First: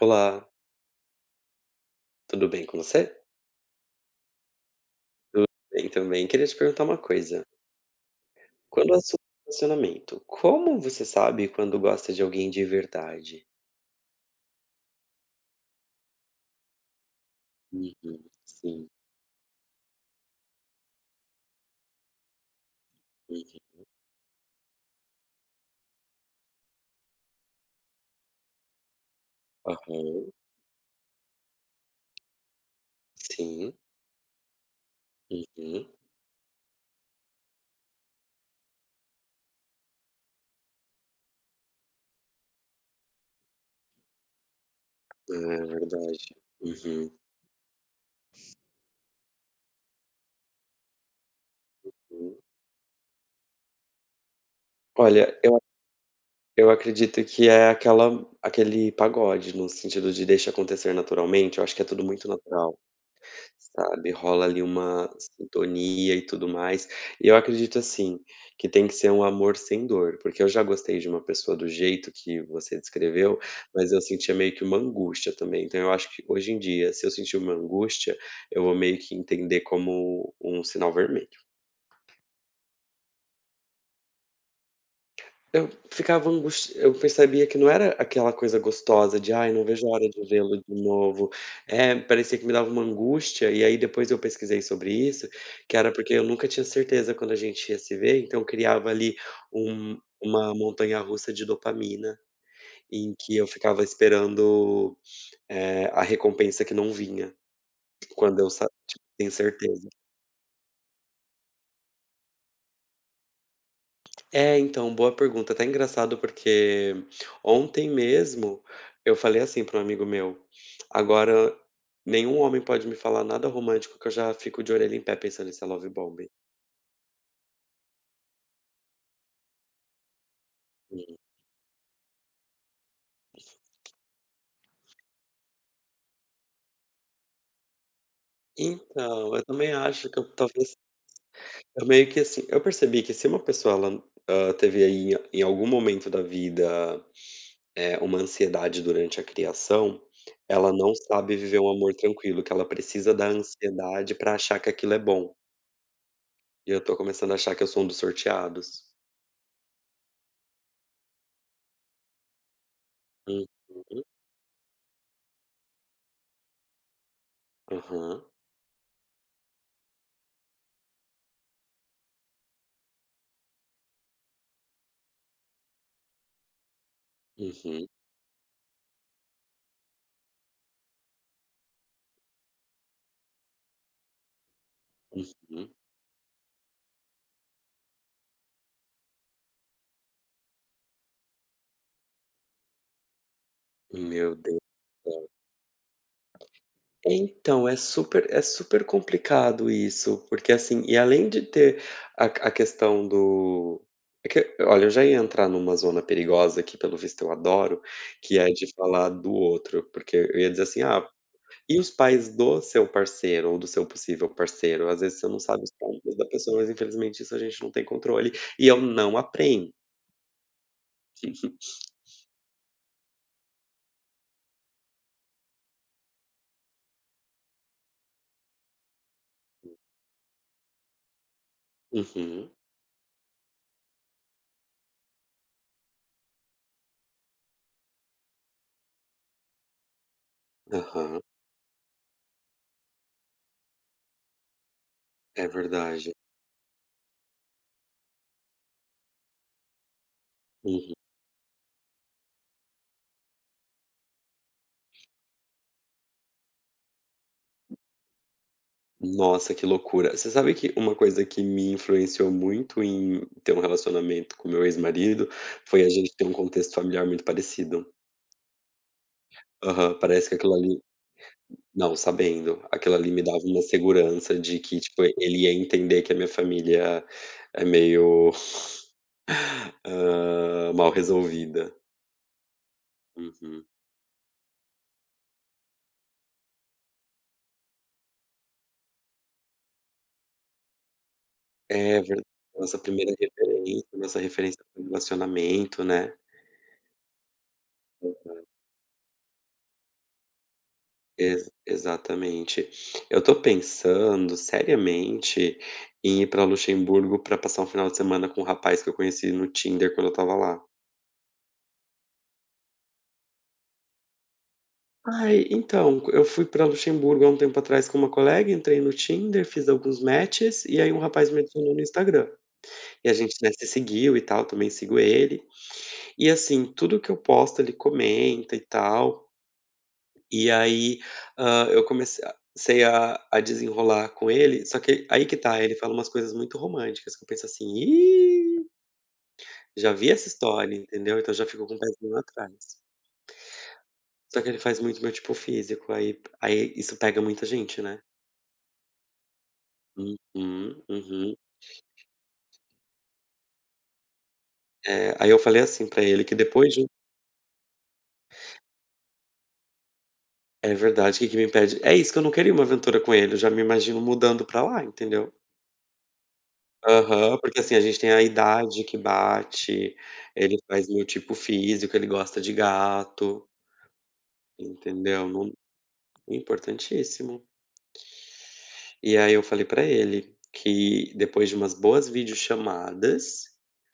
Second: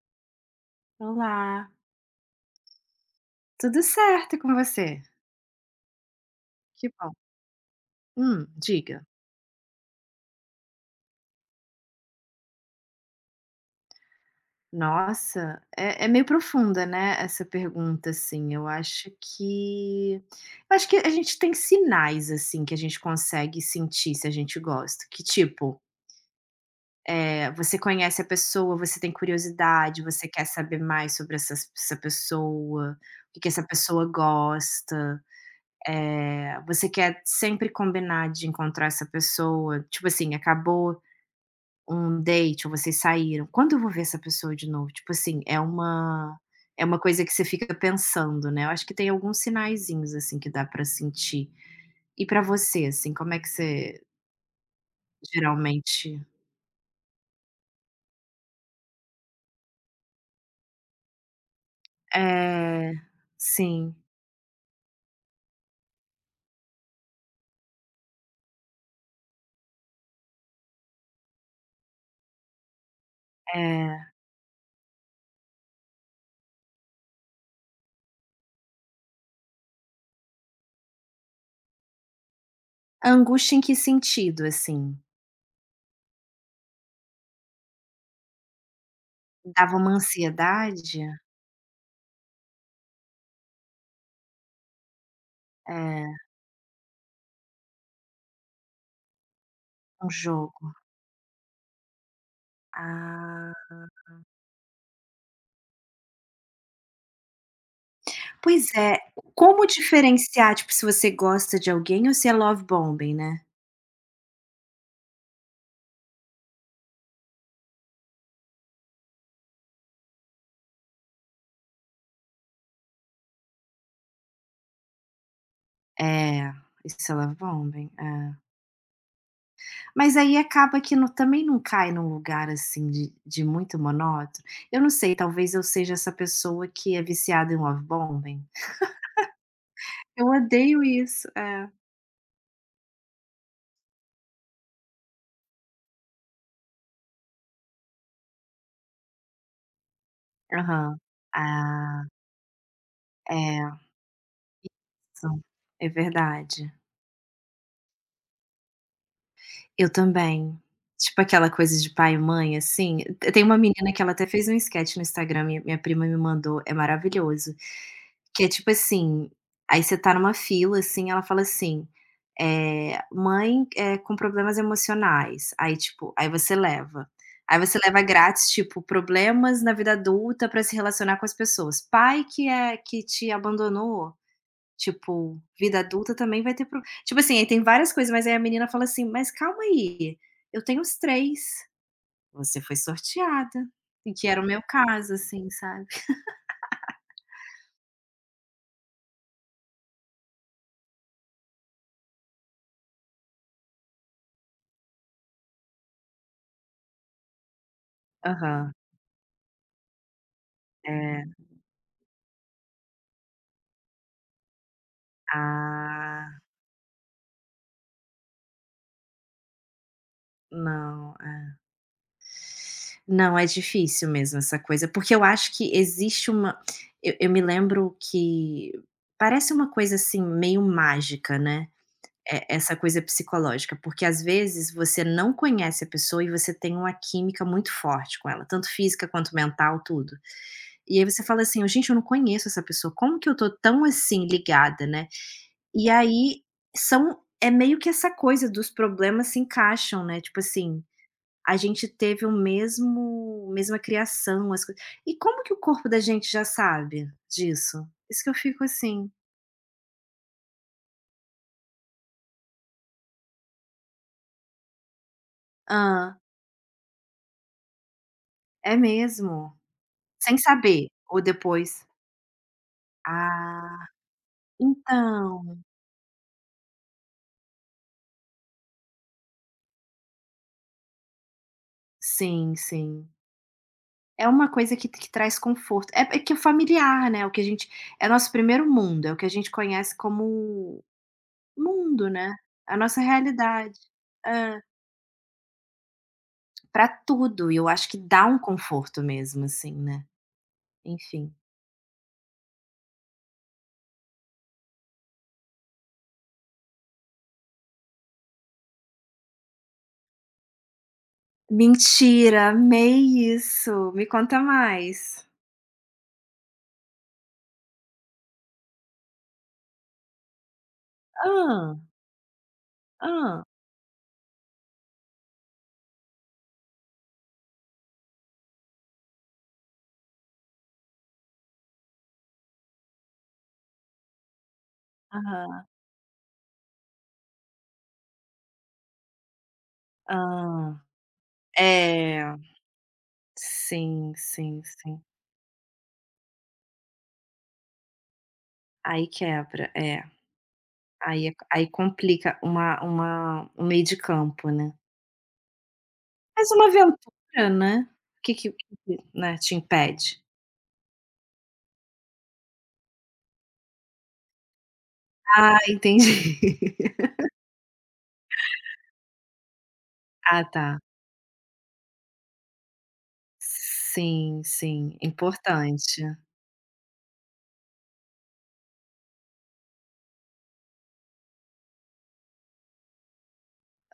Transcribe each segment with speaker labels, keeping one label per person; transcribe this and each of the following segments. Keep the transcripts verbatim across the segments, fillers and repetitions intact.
Speaker 1: Olá,
Speaker 2: Olá,
Speaker 1: tudo bem com você?
Speaker 2: tudo certo com você?
Speaker 1: Tudo bem também. Queria te perguntar
Speaker 2: Que
Speaker 1: uma
Speaker 2: bom.
Speaker 1: coisa.
Speaker 2: Hum,
Speaker 1: Quando o
Speaker 2: diga.
Speaker 1: assunto é relacionamento, como você sabe quando gosta de alguém de verdade?
Speaker 2: Nossa, é, é meio profunda, né, essa pergunta,
Speaker 1: Uhum,
Speaker 2: assim, eu
Speaker 1: sim.
Speaker 2: acho que. Eu acho que a gente tem sinais, assim, que a gente
Speaker 1: Uhum.
Speaker 2: consegue sentir se a gente gosta, que tipo, é, você conhece a pessoa, você tem curiosidade,
Speaker 1: Aham.
Speaker 2: você quer saber mais sobre essa, essa pessoa, o que que essa
Speaker 1: Sim.
Speaker 2: pessoa gosta.
Speaker 1: Uhum.
Speaker 2: É, você quer sempre combinar de encontrar essa pessoa, tipo assim, acabou um date ou vocês saíram, "Quando eu vou ver essa pessoa de novo?" Tipo
Speaker 1: Ah,
Speaker 2: assim, é
Speaker 1: é verdade.
Speaker 2: uma é uma
Speaker 1: Uhum.
Speaker 2: coisa que você fica pensando, né. Eu acho que tem alguns sinaizinhos, assim, que dá pra sentir. E
Speaker 1: Hum.
Speaker 2: pra você, assim, como é que você
Speaker 1: Olha, eu
Speaker 2: geralmente.
Speaker 1: eu acredito que é aquela aquele pagode, no sentido de deixa acontecer naturalmente, eu acho que é tudo muito natural.
Speaker 2: É, sim,
Speaker 1: Sabe, rola ali uma sintonia e tudo mais. E eu acredito, assim, que tem que ser um amor sem dor, porque eu já gostei de uma pessoa do jeito que você descreveu, mas
Speaker 2: é.
Speaker 1: eu sentia meio que uma angústia também. Então eu acho que hoje em dia, se eu sentir uma angústia, eu vou meio que entender como um sinal vermelho.
Speaker 2: Angústia em que sentido, assim?
Speaker 1: Eu ficava angusti Eu percebia que não era aquela coisa gostosa de: "Ai, não
Speaker 2: Dava
Speaker 1: vejo a
Speaker 2: uma
Speaker 1: hora de vê-lo de
Speaker 2: ansiedade?
Speaker 1: novo". Eh, parecia que me dava uma angústia, e aí depois eu pesquisei sobre isso, que era porque
Speaker 2: É,
Speaker 1: eu nunca tinha certeza quando a gente ia se ver, então eu criava ali um
Speaker 2: um
Speaker 1: uma
Speaker 2: jogo.
Speaker 1: montanha-russa de dopamina, em que eu
Speaker 2: Ah.
Speaker 1: ficava esperando, eh, a recompensa que não vinha, quando eu
Speaker 2: Pois
Speaker 1: sa
Speaker 2: é,
Speaker 1: tipo, tenho
Speaker 2: como
Speaker 1: certeza.
Speaker 2: diferenciar, tipo, se você gosta de alguém ou se é love bombing, né?
Speaker 1: É, então, boa pergunta. Até engraçado porque ontem mesmo eu falei assim para um amigo meu: "Agora nenhum homem pode me falar nada romântico que eu já fico de orelha em pé pensando em é love bombing".
Speaker 2: É, isso ela vão bem, é. Mas aí acaba que não também não cai num lugar, assim, de de muito monótono. Eu não sei, talvez eu seja essa pessoa que é viciada em love bombing.
Speaker 1: Então, eu também acho que
Speaker 2: Eu
Speaker 1: eu talvez
Speaker 2: odeio isso. É.
Speaker 1: eu meio que assim, eu percebi que se uma pessoa ela, hã, teve aí em em algum momento da vida, eh, uma ansiedade durante a criação, ela não
Speaker 2: Aham.
Speaker 1: sabe viver um amor
Speaker 2: Ah,
Speaker 1: tranquilo, que ela precisa da
Speaker 2: é,
Speaker 1: ansiedade para achar que aquilo é bom.
Speaker 2: são é
Speaker 1: E
Speaker 2: verdade.
Speaker 1: eu tô começando a achar que eu sou um dos sorteados.
Speaker 2: Eu também. Tipo aquela coisa de pai e mãe, assim. Te tem
Speaker 1: Uhum.
Speaker 2: uma menina que ela até fez um esquete no Instagram, minha minha prima me mandou, é maravilhoso.
Speaker 1: Aham.
Speaker 2: Que é tipo assim, aí você tá numa fila, assim, ela fala assim, eh, "Mãe, é com problemas emocionais", aí tipo aí você leva. Aí você
Speaker 1: Uhum,
Speaker 2: leva grátis, tipo, problemas na vida adulta pra se relacionar com as pessoas. Pai que é que te abandonou. Tipo,
Speaker 1: uhum.
Speaker 2: vida adulta também vai ter pro tipo assim, aí tem várias coisas, mas aí a menina fala assim: "Mas calma aí, eu tenho os três. você foi sorteada", e que
Speaker 1: Meu
Speaker 2: era o meu
Speaker 1: Deus.
Speaker 2: caso, assim, sabe.
Speaker 1: Então, é super é super complicado isso, porque, assim, e além de ter a a questão do é que olha, eu já ia entrar numa zona perigosa que, pelo visto, eu adoro, que é de
Speaker 2: Aham.
Speaker 1: falar do outro, porque eu ia dizer assim: "Ah,
Speaker 2: É.
Speaker 1: e os pais do seu parceiro ou do seu possível parceiro?". Às vezes você não sabe os traumas da
Speaker 2: Ah,
Speaker 1: pessoa, mas infelizmente isso a gente não tem controle, e eu não aprendo.
Speaker 2: não, é. Não, é difícil mesmo essa coisa, porque eu acho que existe uma. Eu eu me lembro que parece uma coisa, assim, meio mágica, né.
Speaker 1: Uhum.
Speaker 2: É essa coisa psicológica, porque às vezes você não conhece a pessoa e você tem uma química muito forte com ela, tanto física quanto mental, tudo. E aí
Speaker 1: Aham.
Speaker 2: você fala assim: "Gente, eu não conheço essa pessoa, como que eu tô tão assim ligada, né?".
Speaker 1: É
Speaker 2: E
Speaker 1: verdade.
Speaker 2: aí são é meio que essa coisa dos problemas se encaixam, né, tipo assim,
Speaker 1: Uhum.
Speaker 2: a gente teve o mesmo mesma criação, as coisas, e como que o corpo da gente já sabe disso? Isso que eu fico assim:
Speaker 1: Nossa, que loucura. Você sabe que uma coisa que me influenciou muito em ter um relacionamento com meu ex-marido, foi a gente
Speaker 2: ah,
Speaker 1: ter um contexto familiar muito parecido.
Speaker 2: é mesmo?".
Speaker 1: Aham, parece que
Speaker 2: Sem
Speaker 1: aquilo ali
Speaker 2: saber, ou depois.
Speaker 1: não, sabendo, aquilo ali me dava uma
Speaker 2: Ah,
Speaker 1: segurança de que, tipo, ele ia
Speaker 2: então.
Speaker 1: entender que a minha família é meio, hã, mal resolvida.
Speaker 2: Sim, sim.
Speaker 1: Uhum.
Speaker 2: É uma coisa que que traz conforto. É é que é familiar, né, o que a gente. É nosso primeiro mundo, é o que a gente conhece como
Speaker 1: É
Speaker 2: mundo,
Speaker 1: ver
Speaker 2: né, a
Speaker 1: Nossa
Speaker 2: nossa
Speaker 1: primeira
Speaker 2: realidade.
Speaker 1: referência, nossa
Speaker 2: Hã.
Speaker 1: referência para relacionamento, né.
Speaker 2: Pra tudo, e eu acho que dá um conforto mesmo, assim, né, enfim.
Speaker 1: Ex exatamente. Eu tô pensando seriamente em ir pra Luxemburgo pra passar um final de semana com um rapaz que eu conheci no Tinder quando eu estava lá.
Speaker 2: Mentira, amei isso, me conta mais.
Speaker 1: Ai, então, eu fui pra Luxemburgo há um tempo atrás com uma colega, entrei no Tinder, fiz alguns matches, e aí um rapaz me adicionou
Speaker 2: Ah,
Speaker 1: no Instagram. E a gente,
Speaker 2: ah,
Speaker 1: né, se seguiu e tal, também sigo ele. E assim, tudo que eu posto ele comenta e tal. E aí, hã, eu comecei a sei a a desenrolar com ele, só que aí que tá,
Speaker 2: ah.
Speaker 1: ele fala umas coisas muito românticas que eu penso assim: "Ih, já vi essa história",
Speaker 2: Hã.
Speaker 1: entendeu. Então já ficou com o pezinho
Speaker 2: É,
Speaker 1: atrás.
Speaker 2: sim,
Speaker 1: Só que ele
Speaker 2: sim,
Speaker 1: faz
Speaker 2: sim.
Speaker 1: muito meu tipo físico, aí aí isso pega muita gente, né.
Speaker 2: Aí quebra, é.
Speaker 1: Uhum,
Speaker 2: Aí é
Speaker 1: uhum.
Speaker 2: aí complica uma uma um meio de campo, né.
Speaker 1: É, aí eu falei assim pra ele que
Speaker 2: Mas uma
Speaker 1: depois de um
Speaker 2: aventura, né. O Que que que, né, te impede?
Speaker 1: é verdade, o que que me impede? É isso, que eu não queria uma aventura com ele, eu já me imagino mudando pra lá, entendeu.
Speaker 2: Ah, entendi.
Speaker 1: Aham, porque assim, a gente tem a idade que bate,
Speaker 2: Ah,
Speaker 1: ele
Speaker 2: tá.
Speaker 1: faz meu tipo físico, ele gosta de gato,
Speaker 2: Sim, sim,
Speaker 1: entendeu? Não,
Speaker 2: importante.
Speaker 1: é importantíssimo. E aí eu falei pra ele que depois de umas boas videochamadas,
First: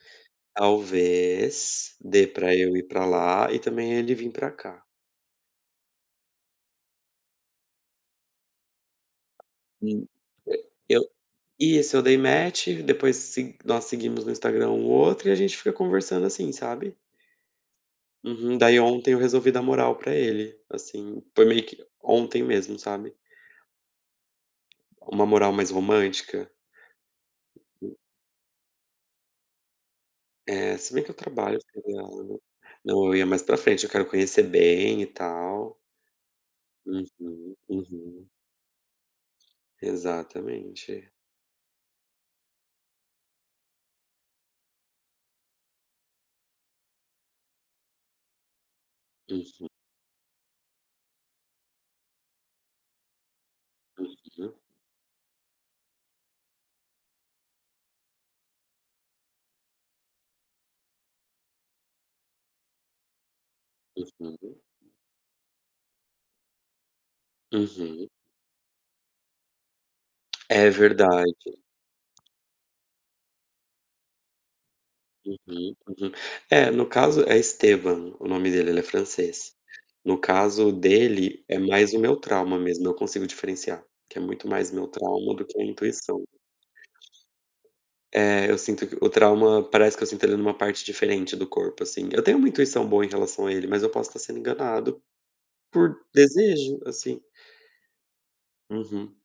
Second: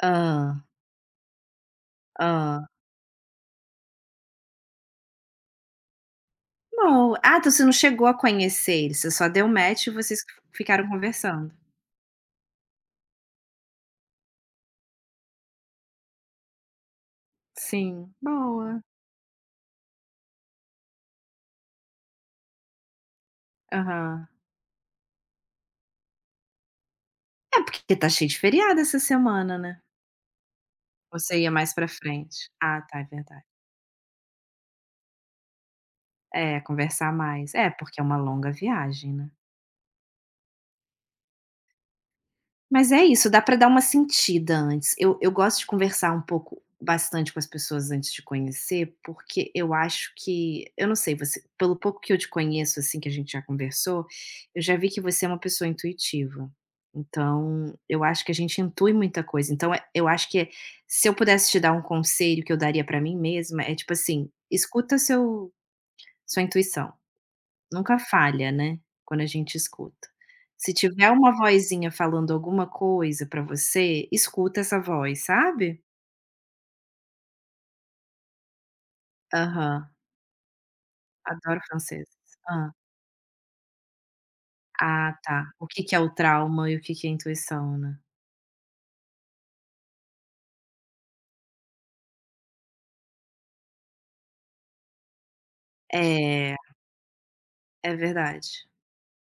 Speaker 2: Ah,
Speaker 1: talvez dê pra
Speaker 2: ah.
Speaker 1: eu ir pra lá e também ele vir pra cá.
Speaker 2: Não, ah, então você não chegou a conhecer ele, você só deu match e
Speaker 1: Hum,
Speaker 2: vocês ficaram
Speaker 1: eu
Speaker 2: conversando.
Speaker 1: isso, eu dei match, depois se nós seguimos no Instagram um outro e a gente fica conversando assim, sabe?
Speaker 2: Sim,
Speaker 1: Uhum.
Speaker 2: boa.
Speaker 1: Daí ontem eu resolvi dar moral pra ele, assim, foi meio que ontem mesmo, sabe.
Speaker 2: Aham.
Speaker 1: Uma moral mais romântica.
Speaker 2: É, porque tá cheio de feriado essa semana, né.
Speaker 1: É, se bem que eu
Speaker 2: você ia
Speaker 1: trabalho
Speaker 2: mais pra
Speaker 1: feriado.
Speaker 2: frente? Ah, tá, é
Speaker 1: Não, eu ia mais
Speaker 2: verdade.
Speaker 1: pra frente, eu quero conhecer bem e tal.
Speaker 2: É, conversar mais.
Speaker 1: Uhum,
Speaker 2: É, porque é uma
Speaker 1: uhum.
Speaker 2: longa viagem, né.
Speaker 1: Exatamente.
Speaker 2: Mas é isso, dá pra dar uma sentida antes. Eu eu gosto de conversar um pouco bastante com as pessoas antes de conhecer, porque eu acho que eu não sei, você pelo pouco que eu te conheço, assim, que a gente já conversou,
Speaker 1: Uhum,
Speaker 2: eu já vi que você é uma pessoa intuitiva. Então, eu acho que a gente intui muita coisa. Então, eh, eu acho que se eu pudesse te dar um conselho que eu daria pra mim mesma, é tipo assim:
Speaker 1: uhum,
Speaker 2: escuta seu sua intuição. Nunca
Speaker 1: uhum.
Speaker 2: falha, né, quando a gente escuta.
Speaker 1: É
Speaker 2: Se tiver uma
Speaker 1: verdade.
Speaker 2: vozinha falando alguma coisa pra você, escuta essa voz,
Speaker 1: Uhum,
Speaker 2: sabe?
Speaker 1: uhum. É, no caso é Esteban o nome dele, ele é francês.
Speaker 2: Aham,
Speaker 1: No caso dele, é
Speaker 2: adoro
Speaker 1: mais o
Speaker 2: franceses.
Speaker 1: meu trauma
Speaker 2: Hã.
Speaker 1: mesmo, eu consigo diferenciar, que é muito mais meu
Speaker 2: Ah,
Speaker 1: trauma do
Speaker 2: tá.
Speaker 1: que a
Speaker 2: O que que é o
Speaker 1: intuição.
Speaker 2: trauma e o que que é intuição, né?
Speaker 1: É, eu sinto que o trauma parece que eu sinto ele numa parte diferente do corpo, assim. Eu tenho uma intuição boa em relação a ele, mas eu posso estar sendo enganado por
Speaker 2: É,
Speaker 1: desejo, assim.
Speaker 2: é verdade.
Speaker 1: Uhum.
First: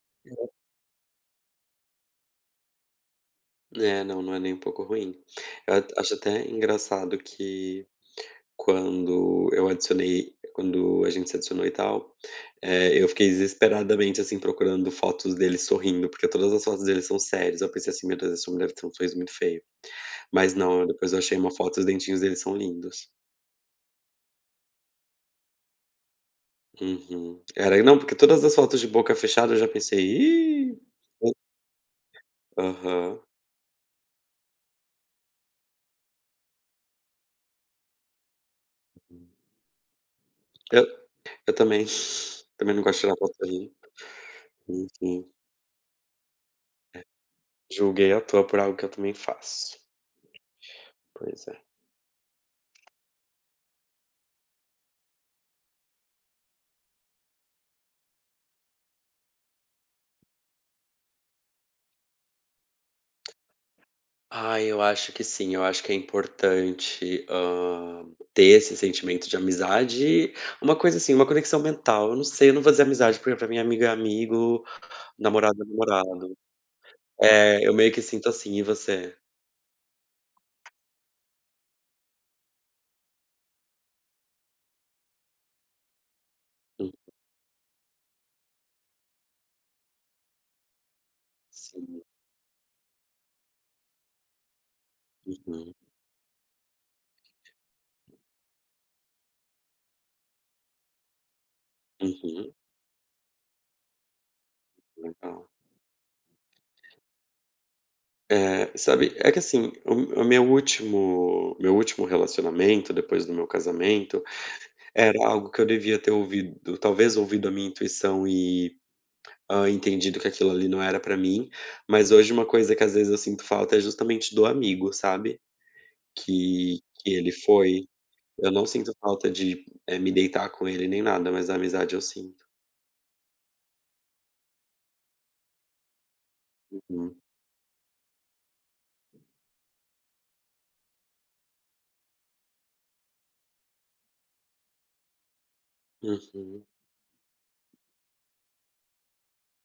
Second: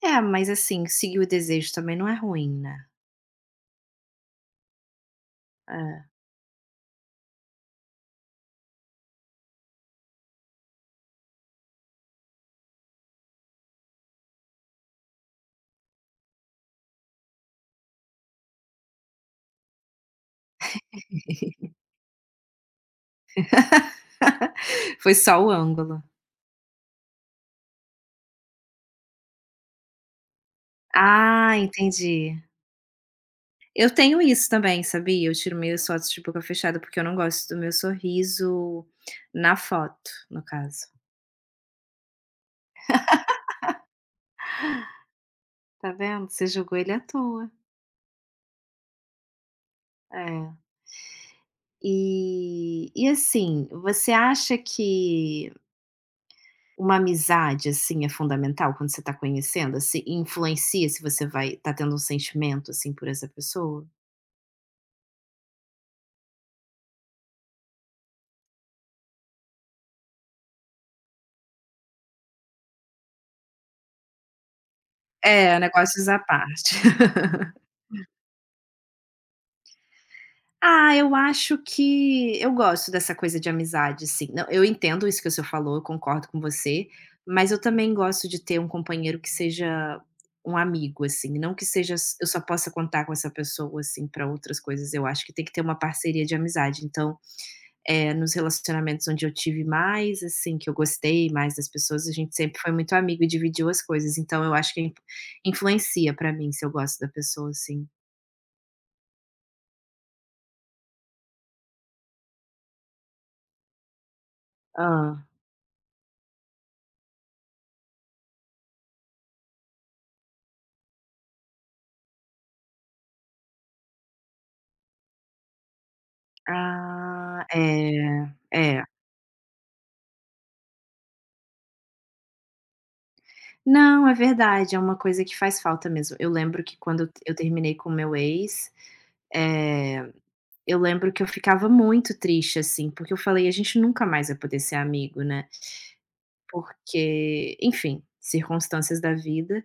Speaker 2: É, mas assim, seguir o desejo também não é ruim, né?
Speaker 1: É, não, não é nem um pouco ruim. Eu at
Speaker 2: É.
Speaker 1: acho até engraçado que quando eu adicionei quando a gente se adicionou e tal. É, eu fiquei desesperadamente, assim, procurando fotos dele sorrindo, porque todas as fotos dele são sérias. Eu pensei assim: "Meu Deus, esse homem deve ter um sorriso muito feio". Mas não, depois eu achei uma foto os dentinhos dele são lindos.
Speaker 2: Foi só o ângulo.
Speaker 1: Uhum. Era não, porque todas as fotos de boca fechada eu já pensei: "Ih".
Speaker 2: Ah, entendi.
Speaker 1: Aham.
Speaker 2: Eu tenho isso também, sabia? Eu tiro minhas fotos de boca fechada, porque eu não gosto do meu sorriso na foto, no
Speaker 1: Eu
Speaker 2: caso.
Speaker 1: eu também, também não gosto de tirar foto sorrindo. Enfim,
Speaker 2: Tá vendo? Você jogou ele à toa.
Speaker 1: julguei à toa por algo que eu também faço.
Speaker 2: É.
Speaker 1: Pois é.
Speaker 2: E, e assim, você acha que uma amizade assim é fundamental quando você está conhecendo, assim, influencia se você vai tá tendo um sentimento assim por essa pessoa?
Speaker 1: Ah, eu acho que sim, eu acho que é importante, hã, ter esse sentimento de amizade e uma coisa assim, uma conexão mental. Eu não sei, eu não vou dizer amizade, porque pra mim amigo é amigo,
Speaker 2: É,
Speaker 1: namorado é
Speaker 2: negócios à
Speaker 1: namorado.
Speaker 2: parte.
Speaker 1: É, eu meio que sinto assim, e você?
Speaker 2: Ah, eu acho que eu gosto dessa coisa de amizade, sim. Não, eu entendo isso que o senhor falou, eu concordo com você,
Speaker 1: Hum,
Speaker 2: mas eu também gosto de ter um companheiro que seja um amigo, assim, não que seja
Speaker 1: sim.
Speaker 2: s eu só possa contar com essa pessoa, assim, para outras coisas, eu acho que tem que ter
Speaker 1: Uhum,
Speaker 2: uma parceria de amizade. Então, eh, nos relacionamentos onde eu tive mais, assim, que eu gostei mais das pessoas, a gente
Speaker 1: uhum,
Speaker 2: sempre foi muito amigo e dividiu as coisas, então eu acho que in
Speaker 1: legal.
Speaker 2: influencia para mim se eu gosto da pessoa, assim.
Speaker 1: É, sabe, é que assim, o o meu último meu último relacionamento, depois do meu casamento, era algo que eu devia ter ouvido talvez ouvido a minha intuição e Hã, entendido que aquilo ali não era pra mim. Mas hoje uma coisa que às vezes eu sinto falta é justamente do amigo, sabe, que que ele
Speaker 2: Ah,
Speaker 1: foi.
Speaker 2: é,
Speaker 1: Eu não
Speaker 2: é.
Speaker 1: sinto falta de, eh, me deitar com ele nem nada, mas a amizade eu sinto.
Speaker 2: Não, é verdade, é uma coisa que faz falta mesmo. Eu lembro que quando eu t
Speaker 1: Uhum.
Speaker 2: eu terminei com o meu ex, eh, eu lembro que eu ficava muito triste, assim, porque eu falei: "A gente nunca mais vai poder ser amigo, né",
Speaker 1: Uhum,
Speaker 2: porque, enfim, circunstâncias da vida.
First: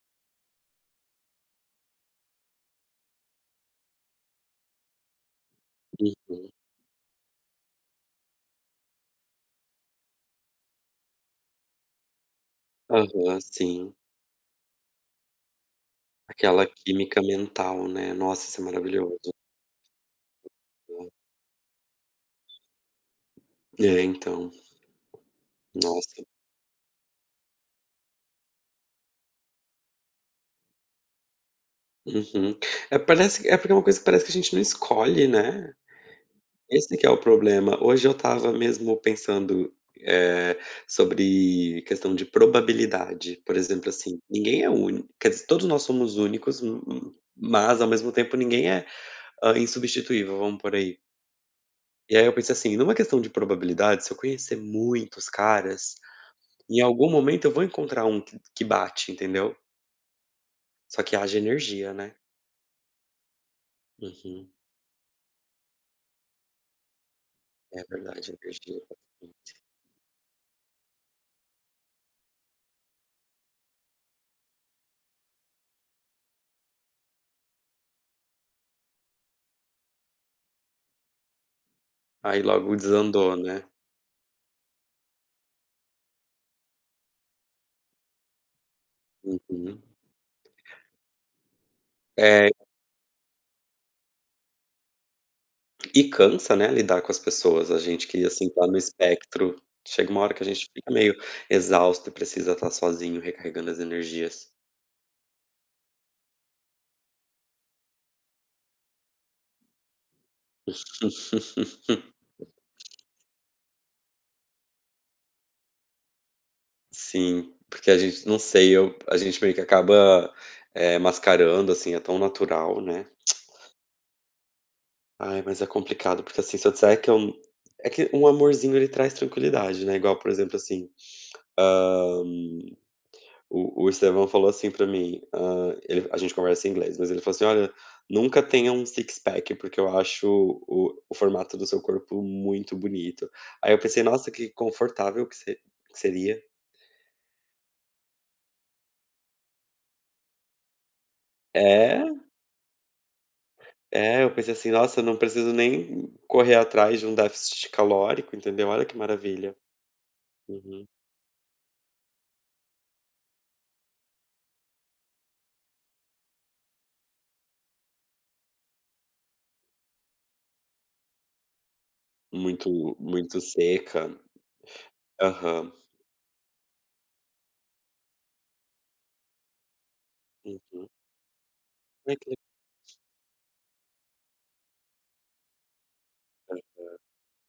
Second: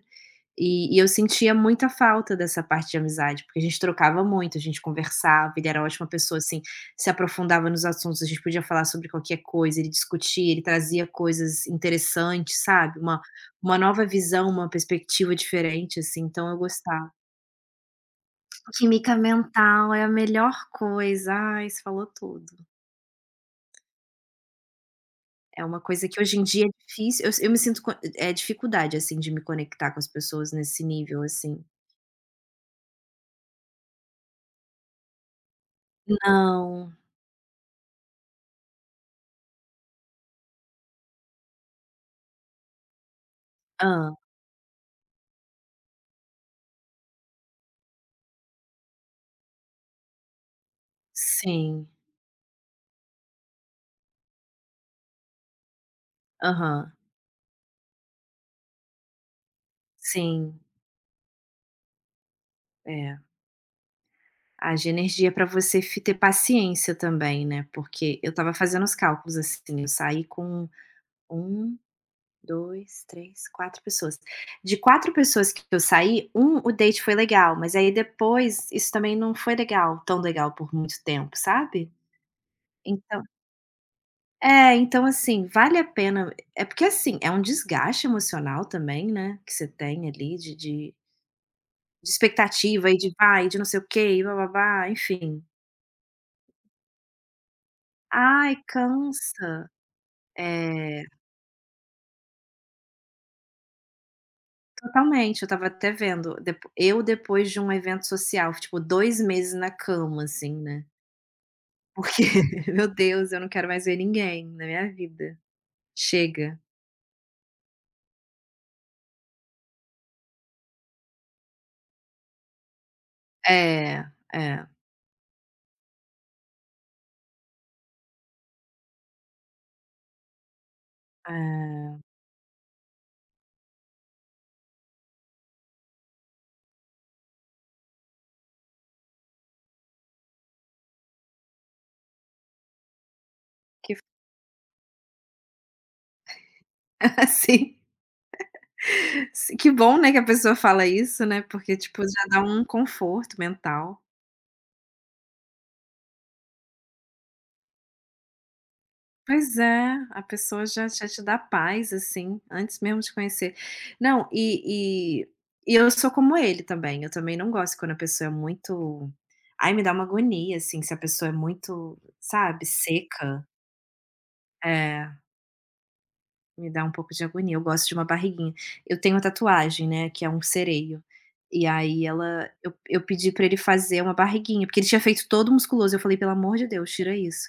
Speaker 2: E e eu sentia muita falta dessa parte de amizade, porque a gente trocava muito, a gente conversava, ele era uma ótima pessoa,
Speaker 1: uhum.
Speaker 2: assim, se aprofundava nos assuntos, a gente podia falar sobre qualquer coisa, ele discutia, ele trazia coisas interessantes, sabe, uma
Speaker 1: Aham, sim.
Speaker 2: uma nova visão, uma perspectiva diferente, assim, então eu
Speaker 1: Aquela
Speaker 2: gostava.
Speaker 1: química mental, né. Nossa, isso é
Speaker 2: Química
Speaker 1: maravilhoso.
Speaker 2: mental é a melhor coisa, ai, você falou tudo.
Speaker 1: É, então.
Speaker 2: É uma coisa que
Speaker 1: Nossa.
Speaker 2: hoje em dia é difícil, eu eu me sinto com eh, dificuldade, assim, de me conectar com as pessoas nesse nível, assim.
Speaker 1: Uhum. É, parece é porque é uma coisa que parece que a gente não escolhe, né.
Speaker 2: Não.
Speaker 1: Esse que é o problema. Hoje eu estava mesmo pensando, eh, sobre questão de probabilidade, por exemplo,
Speaker 2: Ah.
Speaker 1: assim, ninguém é único, quer dizer, todos nós somos únicos, m m mas ao mesmo tempo ninguém é, hã, insubstituível, vamos por aí.
Speaker 2: Sim.
Speaker 1: E aí eu pensei assim, numa questão de probabilidade, se eu conhecer muitos caras, em
Speaker 2: Aham,
Speaker 1: algum momento eu vou encontrar um que que bate, entendeu.
Speaker 2: sim,
Speaker 1: Só que haja energia, né.
Speaker 2: é.
Speaker 1: Uhum.
Speaker 2: Haja energia para você fi ter paciência também, né,
Speaker 1: É
Speaker 2: porque eu
Speaker 1: verdade,
Speaker 2: estava fazendo
Speaker 1: energia.
Speaker 2: os cálculos, assim, eu saí com um, dois, três, quatro pessoas. De quatro pessoas que eu saí, um o date foi legal, mas aí depois isso também não foi legal, tão legal por muito tempo, sabe.
Speaker 1: Aí logo
Speaker 2: Então
Speaker 1: desandou, né.
Speaker 2: é, então assim, vale a pena é porque, assim, é um desgaste emocional também, né, que você
Speaker 1: Uhum.
Speaker 2: tem ali de de de
Speaker 1: É.
Speaker 2: expectativa e de vai, de não sei o quê e blá enfim.
Speaker 1: E cansa, né, lidar com as pessoas. A gente que, assim,
Speaker 2: Ai,
Speaker 1: tá no espectro,
Speaker 2: cansa.
Speaker 1: chega uma hora que a gente fica
Speaker 2: É,
Speaker 1: meio exausto e precisa estar sozinho recarregando as energias.
Speaker 2: totalmente. Eu estava até vendo, depo eu depois de um evento social, tipo dois meses na cama, assim, né, porque meu Deus, eu não quero mais ver ninguém na minha vida. Chega.
Speaker 1: Sim, porque a gente não sei, eu a gente meio que acaba, eh, mascarando, assim, é tão natural, né.
Speaker 2: É, é,
Speaker 1: Ai, mas é complicado, porque, assim, se eu disser que eu é que um amorzinho ele traz tranquilidade, né, igual, por exemplo, assim,
Speaker 2: é,
Speaker 1: O o Estevão falou assim pra mim, hã, ele a gente conversa em inglês, mas ele falou assim: "Olha, nunca tenha um six pack, porque eu acho o o formato do seu corpo muito bonito". Aí eu
Speaker 2: que f
Speaker 1: pensei: "Nossa, que confortável que se que seria".
Speaker 2: assim, si que bom, né, que a pessoa fala isso, né, porque, tipo,
Speaker 1: É,
Speaker 2: já dá um conforto mental.
Speaker 1: é, eu pensei assim: "Nossa, não preciso nem correr atrás de um déficit calórico", entendeu, olha que maravilha.
Speaker 2: Pois é, a pessoa
Speaker 1: Uhum.
Speaker 2: já já te dá paz, assim, antes mesmo de conhecer. Não, e e e eu sou como ele também, eu também não gosto quando a pessoa é muito. Ai, me dá uma agonia, assim, se a pessoa é muito, sabe,
Speaker 1: Muito muito
Speaker 2: seca.
Speaker 1: seca.
Speaker 2: É.
Speaker 1: Aham.
Speaker 2: Me dá um pouco de agonia, eu gosto de uma barriguinha. Eu tenho uma tatuagem, né, que é um
Speaker 1: Uhum.
Speaker 2: sereio, e aí
Speaker 1: Ai, que
Speaker 2: ela eu eu pedi pra ele fazer uma barriguinha, porque ele tinha feito todo musculoso, eu falei: "Pelo amor de
Speaker 1: legal.
Speaker 2: Deus, tira isso".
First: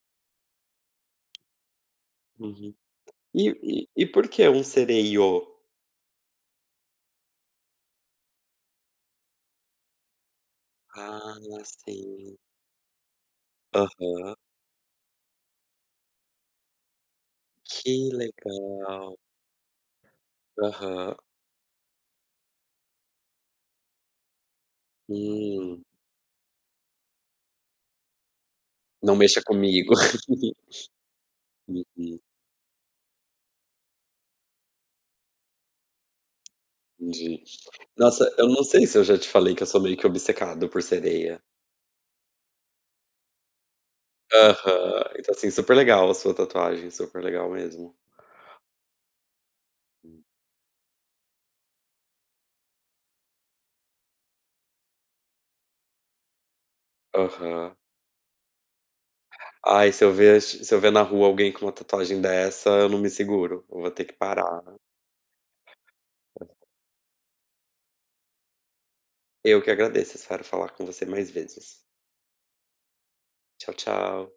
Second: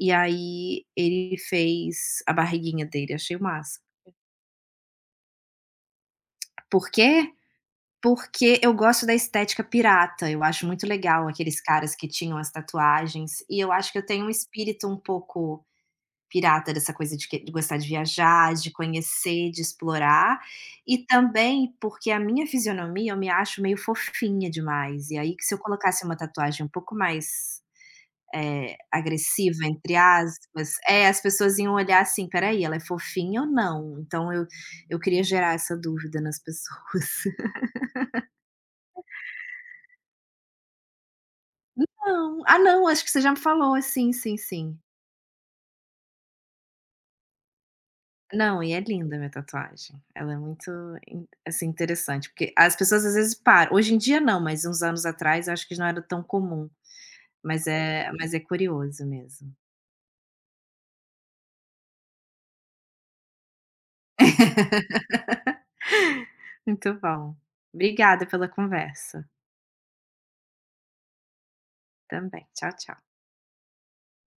Speaker 2: E aí ele fez a
Speaker 1: Uhum.
Speaker 2: barriguinha dele, achei
Speaker 1: E
Speaker 2: massa.
Speaker 1: e e por que um sereio?
Speaker 2: Por quê? Porque eu gosto da estética pirata, eu acho muito legal aqueles
Speaker 1: Ah,
Speaker 2: caras que tinham
Speaker 1: sim.
Speaker 2: as tatuagens, e eu acho que eu tenho um
Speaker 1: Aham.
Speaker 2: espírito um pouco pirata dessa coisa de que de gostar de
Speaker 1: Que
Speaker 2: viajar, de
Speaker 1: legal.
Speaker 2: conhecer, de explorar, e
Speaker 1: Aham.
Speaker 2: também porque a minha fisionomia eu me acho meio fofinha demais, e aí que se eu
Speaker 1: Hum.
Speaker 2: colocasse uma tatuagem um pouco mais, eh,
Speaker 1: Não mexa
Speaker 2: "agressiva",
Speaker 1: comigo.
Speaker 2: entre aspas é, as pessoas iam olhar
Speaker 1: Uhum,
Speaker 2: assim: peraí ela é fofinha ou não?". Então eu eu queria gerar essa dúvida nas pessoas.
Speaker 1: entendi. Nossa, eu não sei se eu já te falei que eu sou meio que obcecado por sereia.
Speaker 2: Não. Ah, não, acho que você já me falou. Sim, sim, sim.
Speaker 1: Aham. Então, assim, super legal a sua tatuagem, super legal mesmo.
Speaker 2: Não, e é linda a minha tatuagem. Ela é muito in assim, interessante, porque as pessoas às vezes param hoje em dia não, mas uns anos atrás eu acho que não era tão comum, mas
Speaker 1: Aham.
Speaker 2: é mas é curioso mesmo.
Speaker 1: Ai, se eu ver se eu ver na rua alguém com uma tatuagem dessa, eu não me seguro, eu vou ter que parar.
Speaker 2: Muito bom. Obrigada pela conversa,
Speaker 1: Eu que agradeço, espero falar com você mais vezes.
Speaker 2: também. Tchau, tchau.
Speaker 1: Tchau, tchau.